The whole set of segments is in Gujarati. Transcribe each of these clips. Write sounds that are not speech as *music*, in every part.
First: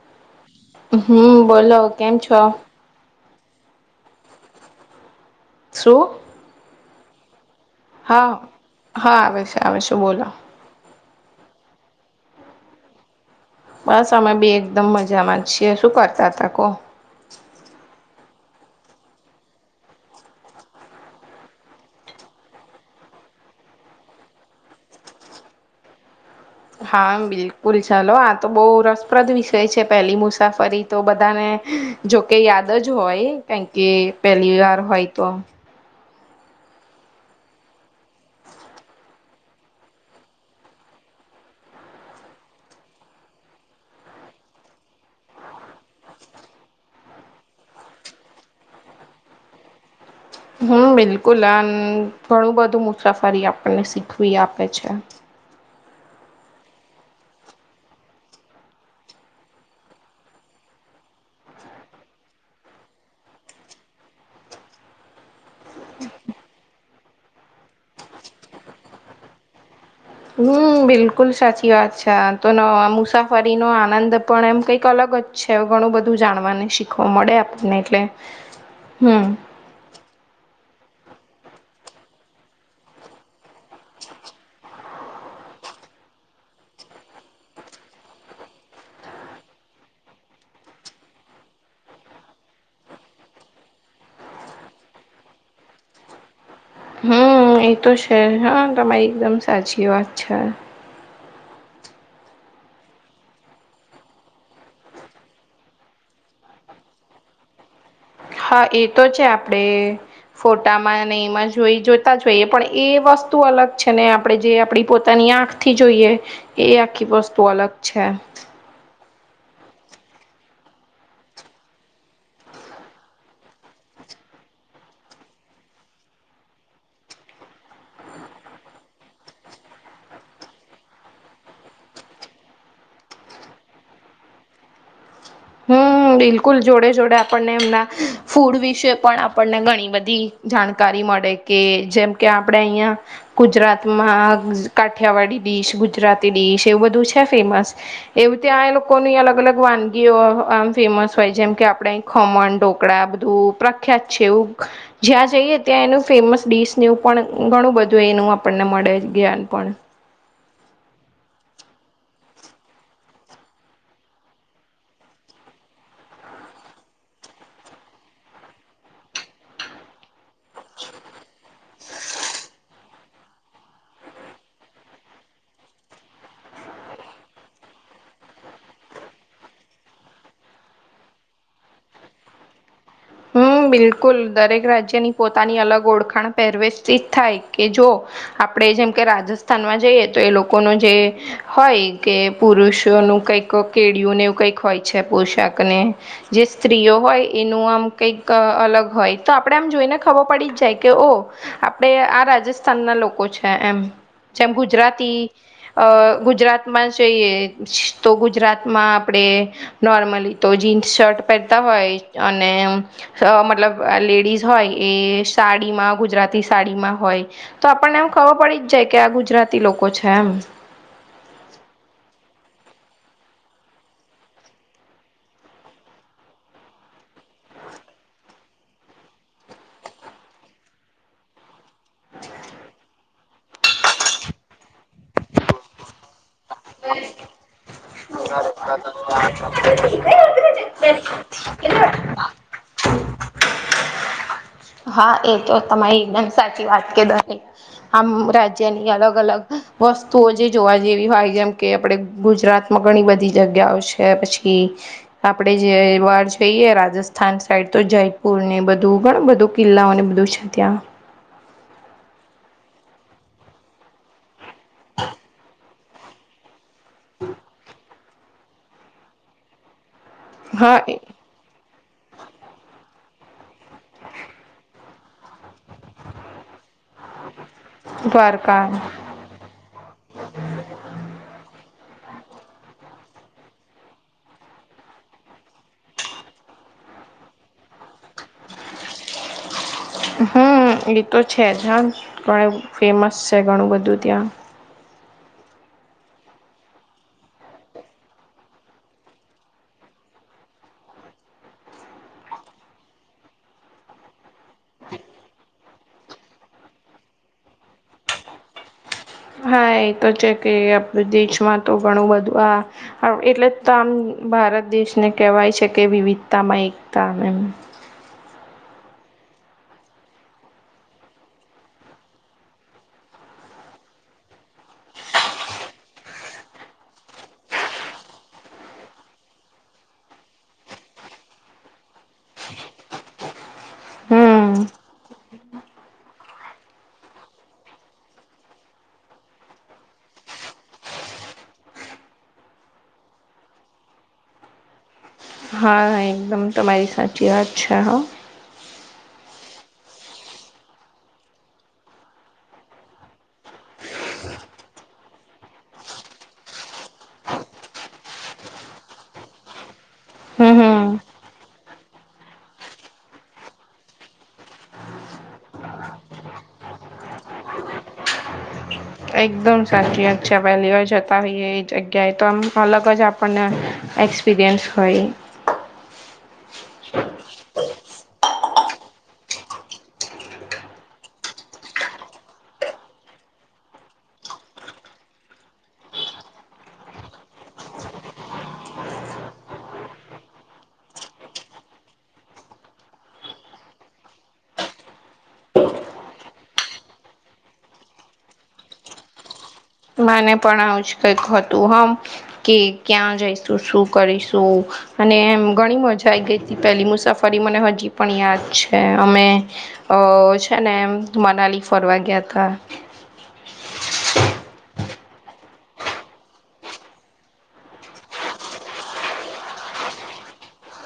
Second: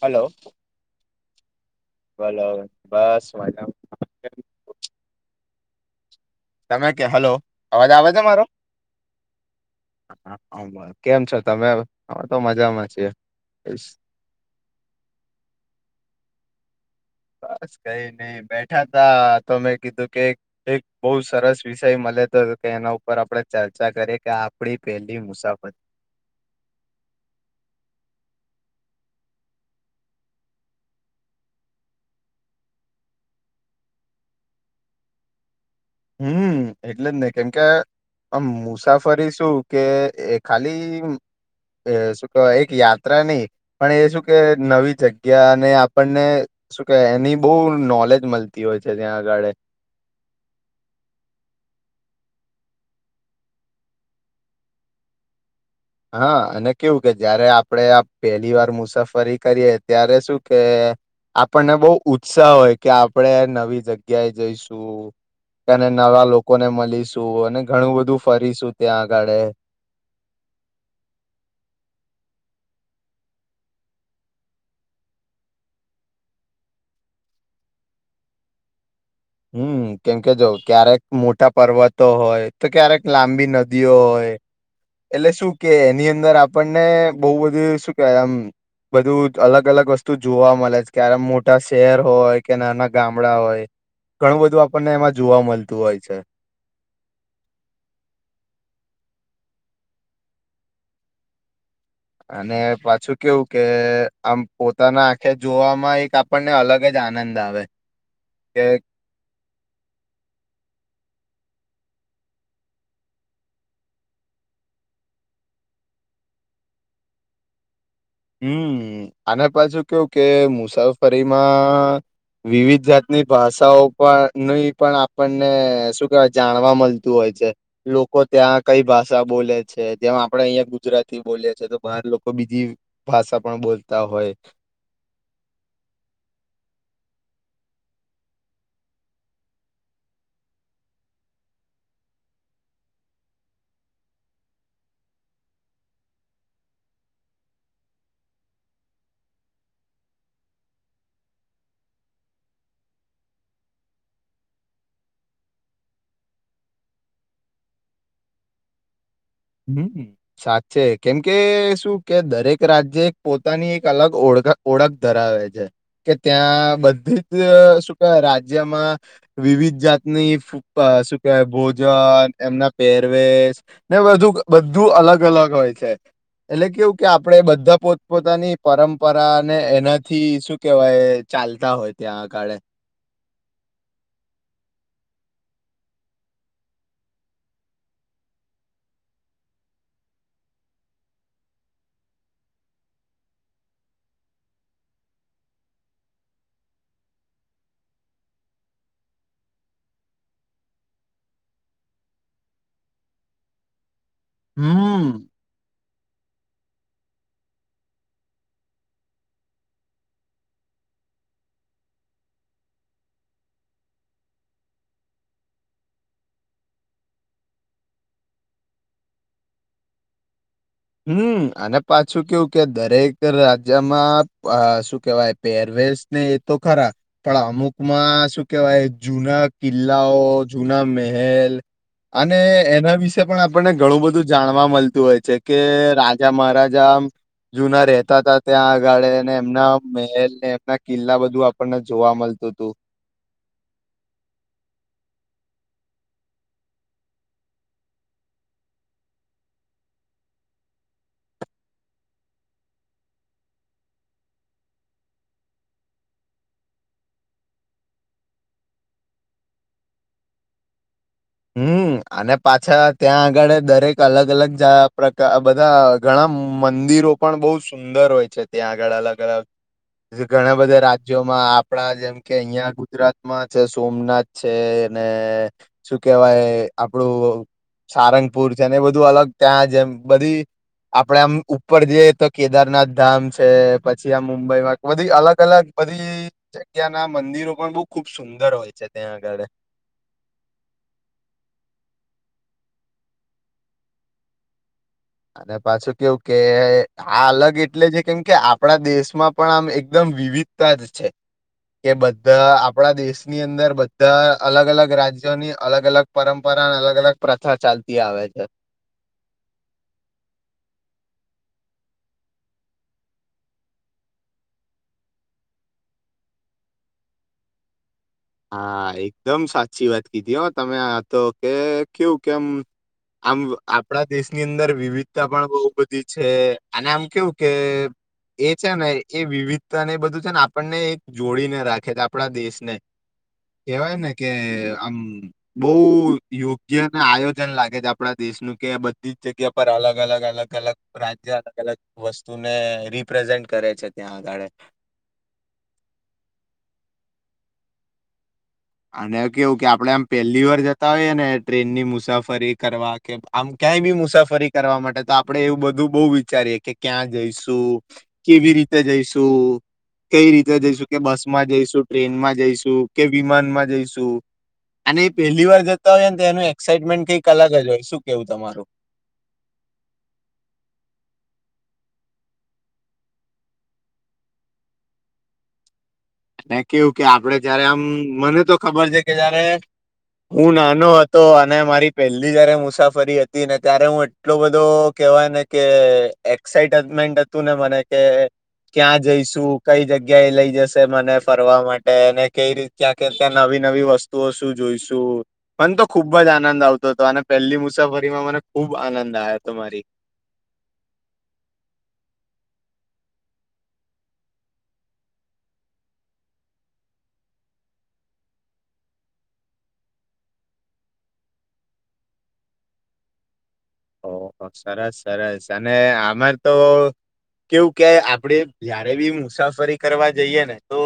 હલો હમ બોલો કેમ છો બોલો બસ મજામાં *inaudible* શું તમે કે હલો અવાજ આવે છે હા મારો હા આવે છે આવે છે બોલો કેમ છો તમે અમે તો મજામાં છીએ બસ અમે બી એકદમ મજામાં જ છીએ શું કરતાતા કો બસ કઈ નહી બેઠા તા તો મેં કીધું કે એક બહુ સરસ વિષય મળ તો એના ઉપર આપણે ચર્ચા કરીએ કે આપડી પેલી મુસાફરી હા બિલકુલ ચાલો આ તો બહુ રસપ્રદ વિષય છે પેલી મુસાફરી તો બધાને જોકે યાદ જ હોય કારણ કે પેલી વાર હોય તો હમ એટલે જ ને કેમ કે આમ મુસાફરી શું કે એ ખાલી એ શું કેવાય એક યાત્રા નહી પણ એ શું કે નવી જગ્યા અને આપણને શું કે એની બહુ નોલેજ મળતી હોય છે ત્યાં આગળ હમ બિલકુલ આ ઘણું બધું મુસાફરી આપણને શીખવી આપે છે હા અને કેવું કે જયારે આપડે આ પહેલી વાર મુસાફરી કરીએ ત્યારે શું કે આપણને બહુ ઉત્સાહ હોય કે આપણેે નવી જગ્યાએ જઈશું અને નવા લોકો ને મળીશું અને ઘણું બધું ફરીશું ત્યાં આગળ હમ બિલકુલ સાચી વાત છે આ તો મુસાફરીનોો આનંદ પણ એમ કઈક અલગ છે ઘણું બધું જાણવાને શીખવા મળે આપણને એટલે હમ હમ કેમ કે જો ક્યારેક મોટા પર્વતો હોય તો ક્યારેક લાંબી ન દ્યોય એટલે શું કે એની અંદર આપણને બહ બધું શું કેવાય આમ બધું અલગ અલગ વસ્તુ જોવા મળે છે ક્યારે મોટા શહેર હોય કે નાના ગામડા હોય ઘણું બધું આપણને એમાં જોવા મળતું હોય છે હમ એ તો છે હા તમારી એકદમ સાચી વાત છે અને પાછું કેવું કે આમ પોતાના આંખે જોવામાં એક આપણને અલગ જ આનંદ આવે કે હા એ તો છે આપડે ફોટામાં અને એમાં જ જોઈ જોતા જ જોઈએ પણ એ વસ્તુ અલગ છે ને આપણે જે આપડી પોતાની આંખ થી જોઈએ એ આખી વસ્તુ અલગ છે હમ અને પાછુ કેવું કે મુસાફરીમાં વિવિધ જાતની ભાષાઓ પણની પણ આપણને શું કેવાય જાણવા મળતું હોય લોકો ત્યાં કઈ ભાષા બોલે છે જેમ આપડે અહિયાં ગુજરાતી બોલે છે તો બહાર લોકો બીજી ભાષા પણ બોલતા હોય હમ બિલકુલ જોડે જોડે આપણને એમના ફૂડ વિશે પણ આપણને ઘણી બધી જાણકારી મળે કે જેમ કે આપડે અહિયાં ગુજરાતમાં કાઠિયાવાડી ડીશ ગુજરાત ગુજરાતી ડિશ એવું બધું છે ફેમસ એવી ત્યા એ લોકો ની અલગ અલગ વાનગી આમ ફેમસ હોય જેમ કે આપણેે ખમણ ઢોકળા બધું પ્રખ્યાત છે એવું જ્યાં જઈએ ત્યાં એનું ફેમસ ડીશ એવું પણ ઘણું બધું એનું આપણને મળે જ્ઞાન પણ હમ સાચે કેમકે શું કે દરેક રાજ્ય પોતાની એક અલગ ઓળખ ઓળખ ધરાવે છે કે ત્યાં બધી જ શું કવા રાજ્યમાં વિવિધ જાતની શું કેવાય ભોજન એમના પહેરવેશ ને બધું બધું અલગ અલગ હોય છે એટલે કેવું કે આપણે બધા પોતપોતાની પરંપરા ને એનાથી શું કેવાય ચાલતા હોય ત્યાં આગાડે હમ બિલકુલ દરેક રાજ્યની પોતાની અલગ ઓળખાણ પહેરવેશથી થાય કે જો આપણે આપ જેમ કે રાજસ્થાનમાં જઈએ તો એ લોકોનું જે હોય કે પુરુષોનું કઈક કેળયુંને એવું કઈક હોય છે પોશાકને જે સ્ત્રીઓ હોય એનું આમ કઈક અલગ હોય તો આપણે આમ જોઈને ખબર પડી જ જાય કે ઓ આપણેે આ રાજસ્થાનના છે એ જેમ હમ ગુજરાતી ગુજરાત જોઈએ તો ગુજરાતમાં આપડે નોર્મલી તો જીન્સ શર્ટ પહેરતા હો હોય અને અ મતલબ લેડીઝ હોય એ સાડીમાં ગુજરાતી સાડીમાં હોય તો આપણ ને એવું ખબર પડી જ જાય કે આ ગુજરાતી લોકો છે એમ હમ અને પાછું કેવું કે દરેક રાજ્યમાં શું કેહેવાય પેરવેસ ને એ તો ખરા અમુક માં શું કેહેવાય જૂના કિલ્લાઓ જૂના મહેલ અને એના વિશે પણ આપણને ઘણું બધું જાણવા મળતું હોય છે કે મહારાજા જુના રહેતા હતા ત્યાં આગળને એમના મહેલને એમના કિલ્લા બધું એમ આપણને જોવા મળતું *unintelligible* હા એ તો તમારી એકદમ સાચી વાત કે દરે આમ રાજ્યની અલગ અલગ વસ્તુઓ જે જોવા જેવી હોય કે આપણે ગુજરાત માં ઘણી બધી જગ્યાઓ છે પછી આપડે જે વાર જઈ રાજસ્થાન સાઈડ તો જયપુર ને બધું ઘણું બધું કિલ્લાઓને બધું છે ત્યાં હમ અને પાછા ત્યાં આગળ દરેક અલગ અલગ પ્રકાર બધા ઘણા મંદિરો પણ બહુ સુંદર હોય છે ત્યાં આગળ અલગ અલગ ઘણા બધા હા રાજ્યોમાં આપણા જેમ કે અહિયાં ગુજરાતમાં છે સોમનાથ છે અને કેવાય આપણું સારંગપુર દ્વારકા છે ને બધું અલગ ત્યાં જેમ બધી આપડે આમ ઉપર જઈએ તો કેદારનાથ ધામ છે પછી આ મુંબઈમાં બધી અલગ અલગ બધી જગ્યા ના મંદિરો પણ બહું ખુબ સુંદર હોય છે ત્યાં આગળ એતો છે હ ઘણું ફેમસ છે ઘણું બધું ત્યાં અને પાછું કેવું કે આ અલગ એટલે છે કેમ કે આપણા દેશમાં પણ આમ એકદમ વિવિધતા જ છે કે બધા આપણા દેશની અંદર બધા અલગ અલગ રાજ્યોની અલગ અલગ પરંપરા અલગ અલગ પ્રથા ચાલતી આવે છે હા એ તો છે કે આપ દેશમાં તો ઘણું બધું આ એટલે તો આમ ભારત દેશને કહેવાય છે કે વિવિધતા માં એકતા અને *inaudible* હા એકદમ સાચી વાત કીધી હો તમે આ તો કે કેવું કેમ આમ આપણા દેશની અંદર વિવિધતા પણ બહુ બધી છે અને આમ કેવું કે એ છે ને એ વિવિધતા ને એ બધું છે ને આપણને એક જોડીને રાખે છે આપણા દેશને *inaudible* કેવાય ને કે હમ આમ બહુ યોગ્ય ને આયોજન લાગે છે આપડા દેશનું કે બધી જગ્યા પર અલગ અલગ અલગ અલગ રાજ્ય અલગ અલગ વસ્તુને રિપ્રેઝેન્ટ કરે થયે છે ત્યાં આગાડે હા એકદમ તમારી સાચી વાત છે હો અને કેવું કે આપડે આમ પેલી વાર જતા હોઈએ ને ટ્રેન ની મુસાફરી કરવા કે આમ ક્યાંય બી મુસાફરી કરવા માટે તો આપડે એવું બધું બહુ વિચારીએ કે ક્યાં જઈશું કેવી રીતે જઈશું કઈ રીતે હમ જઈશું હમ કે બસમાં જઈશું ટ્રેનમાં જઈશું કે વિમાન માં જઈશું અને એ પહેલી વાર જતા હોય ને તો એનું એક્સાઈટમેન્ટ કઈક અલગ જ હોય શું કેવું તમારું એકદમ સાચી વાત છે પહેલી વાર જતા હોઈએ એ જગ્યાએ તો આમ અલગ જ આપણને એકક્સપીરયેન્સ હો એ કેવું કે આપડે જયારે આમ મને તો ખબર છે કે જયારે હું નાનો હતો અને મારી પહેલી જયારે મુસાફરી હતી ને ત્યારે હું એટલો બધો કેવાય ને કે એક્સાઈટમેન્ટ હતું ને મને કે ક્યાં જઈશું કઈ જગ્યા એ લઈ જશે મને ફરવા માટે અને કઈ રીત્યાં ત્યા નવી નવી વસ્તુઓ શું જોઈશું પણ તો ખુબ જ આનંદ આવતો હતો અને પેલી મુસાફરીમાં મને ખુબ આનંદ આવ્યો હતો મારી મને પણ આવું જ કઈક હતું હમ કે ક્યાં જઈશું શું કરીશું અને એમ ઘણી મજા આવી ગઈ હતી પહેલી મુસાફરી મને હજી પણ યાદ છે અમે અ છે ને એમ મનાલી ફરવા ગયા હતા *inaudible* ઓહ સરસ સરસ અને આમાર તો કેવું કેય આપડે જયારે બી મુસાફરી કરવા જઈએ ને તો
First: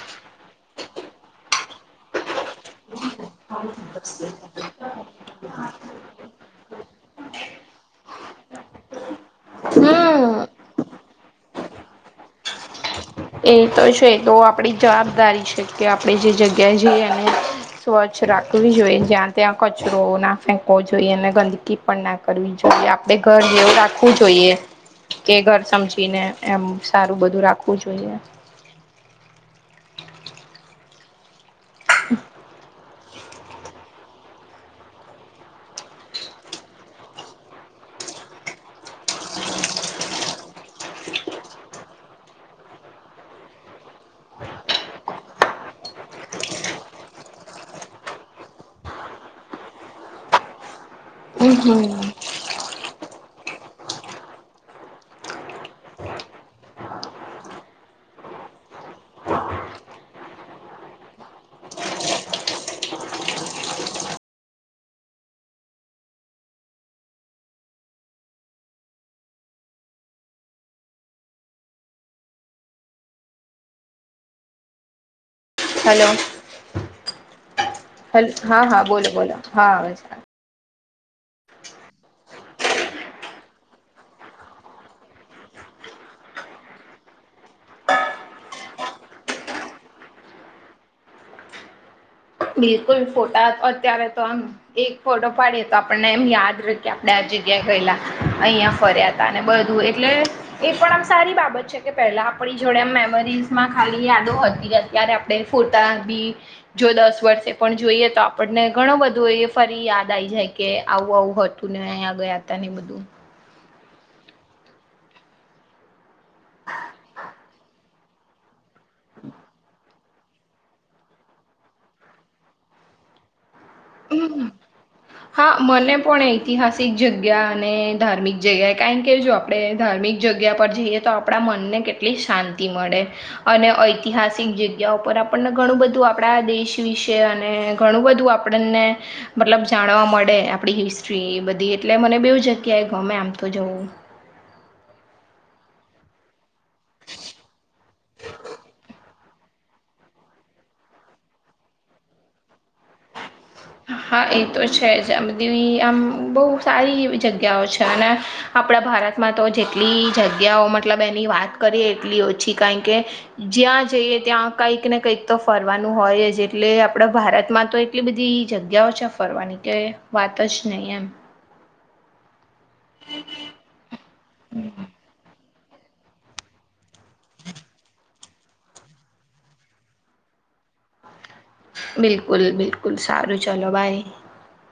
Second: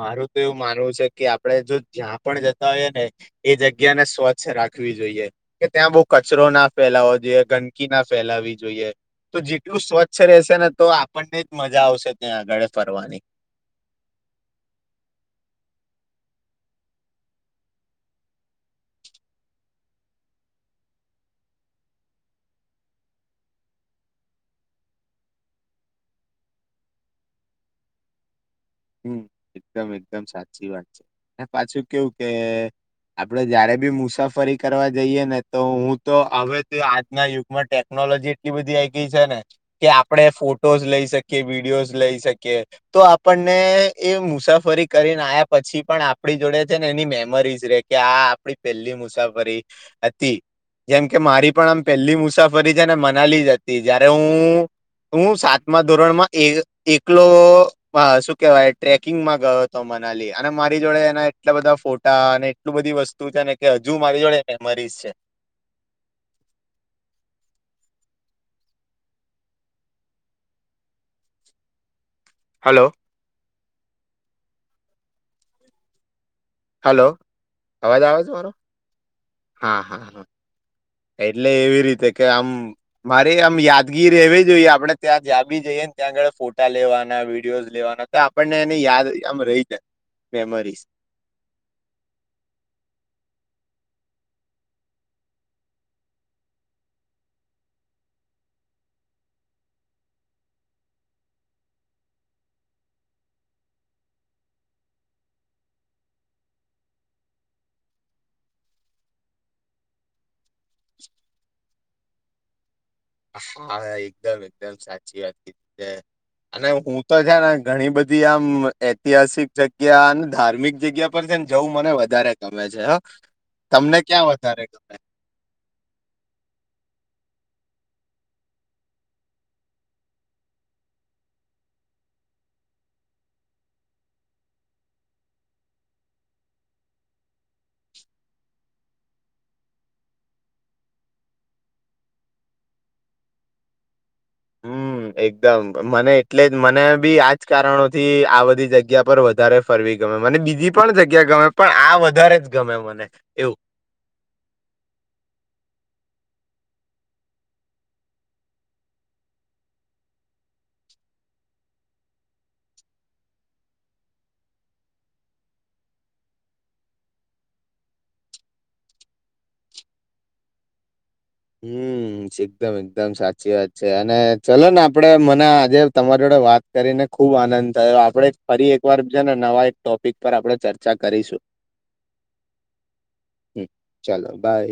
મારું તો એવું માનવુ છે કે ચઆપણે જો જ્યાં પણ જતા હોય ને એ જગ્યાને સ્વચ્છ રાખવી જોઈએ કે ત્યાં બહુ કચરો ના ફેલાવો ગંદકી ના ફેલાવી જોઈએ તો જેટલું સ્વચ્છ હમ રહેશે ને તો આપણને જ મજા આવશે આગળે ફરવાની એ તો છે તો આપડી જવાબદારી છે કે આપણે જે જગ્યા જઈ અને સ્વચ્છ રાખવી જોઈએ જ્યાં ત્યાં કચરો ના ફેંકવો જોઈએ અને ગંદકી પણ ના કરવી જોઈએ આપણેે ઘર જેવું રાખવું જોઈએ કે ઘર સમજીને એમ સારું બધું રાખવું. જોઈએ હમ એકદમ એકદમ સાચી વાત છે અને પાછું કેવું કે આપડે જયારે બી મુસાફરી કરવા જઈએ ને તો હું તો હવે આજના યુગમાં ટેકનો ટેકનોલોજી એટ બધી છે ને કે આપણે ફોટોસ લઈ શકીએ વિડીયોઝ લઈ શકીએ તો આપણે ને એ મુસાફરી કરીને આવ્યા પછી પણ આપણી જોડે છે ને એની મેમરીઝ રે કે આ પહેલી મુસાફરી હતી જેમકે મારી પણ આમ પેલી મુસાફરી ફરી જ ને મનાલી જતી જય્યારે હું હું સાતમા ધોરણમાં એક એકલો કેવાય ટ્રેકિંગમાં ગયો હતો મનાલી અને મારી જોડે એના એટલા બધા ફોટા અને એટલું બધી વસ્તુ કે હજુ મારી જોડે મેમરીઝ છે હલો હલો હલો અવાજ હલ આવે મારો હા હા બોલો બોલો હા આવે હા છે હા એટલે એવી રીતે કે આમ મારે આમ યાદગીર રહેેવી જોઈએ આપડે ત્યાં જ્યા બી જઈએ ત્યાં આગળ ફોટા લેવાના વિડીિયોઝ લેવાના તો આપણને એને યાદ આમ રહી જાય મેમરીઝ બિલકુલ ફોટા અત્યારે તો આમ એક ફોટો પાડીએ તો આપણને એમ યાદ રખએ આપડણે આજે ્યા ગલા અહં ફર્યા ત બધું એટલે એ પણ આમ સારી બાબત છે કે પેલા આપણી જોડેમ મેમરીઝમાં ખાલી યાદો હતી અત્યારે આપણે ફોટા બી જો દસ વર્ષે પણ જોઈએ તો આપણને ઘણું બધું એ ફરી યાદ આવીઈ જાય કે આવું આવું હતું અહીંયા ગયા હતા નહ બધું હાા એકદમ એકદમ સાચી વાત કીધ છે અને હું તો છે, ને ઘણી બધી આમ, ઐતિહાસિક જગ્યા અને ધાર્મિક જગ્યા પર છે ને જવું મને વધારે ગમે છે હ, તમને ક્યાં વધારે ગમે હા મને પણ ઐતિહાસિક જગ્યા અને ધાર્મિક જગ્યાએ કારણ કે જો આપણે ધાર્મિક જગ્યા જઈએ તો આપણા મનને કેટલી શાંતિ મળે અને ઐતિહાસિક જગ્યા પર આપણને ઘણું બધું આપણા દેશ વિશે અને ઘણું બધું આપણને મતલબ જાણવા મળે આપડી હિસ્ટ્રી બધી એટલે મને બહુ જગ્યાએ ગમે આમતું હત કજવ હમ એકદમ મને એટલે જ મને બી આજ કારણો થી આ બધી જગ્યા પર વધારે ફરવી ગયો મને બીજી પણ જગ્યા ગમે પણ આ વધારે જ ગમે મને એવું હા એ તો છે જ આ બધી આમ બહુ સારી એવી જગ્યાઓ છે અને આપણા ભારત ભારતમાં તો જેટલી જગ્યાઓ મતલબ એની વાત કરીએ એટલી ઓછી કારણ કે જ્યાં જઈ કે ત્યાં કઈક ને કઈક તો ફરવાનું હોય જ એટલે આપડા ભારતમાં તો એટલી બધી જગ્યાઓ છે ફરવાની કે વાત જ નહી એમ હમ એકદમ એકદમ સાચી વાત છે અને ચલો ને આપડે મના જ તમારી જોડે વાત કરીને ખુબ આનંદ થયો આપડે ફરી એક વાર છે ને નવા એક ટોપિક પર આપડ ચર્ચા કરીશું બિલકુલ બિલકુલ સારું હમ ચલોો ભાઈ ચાલો બાય.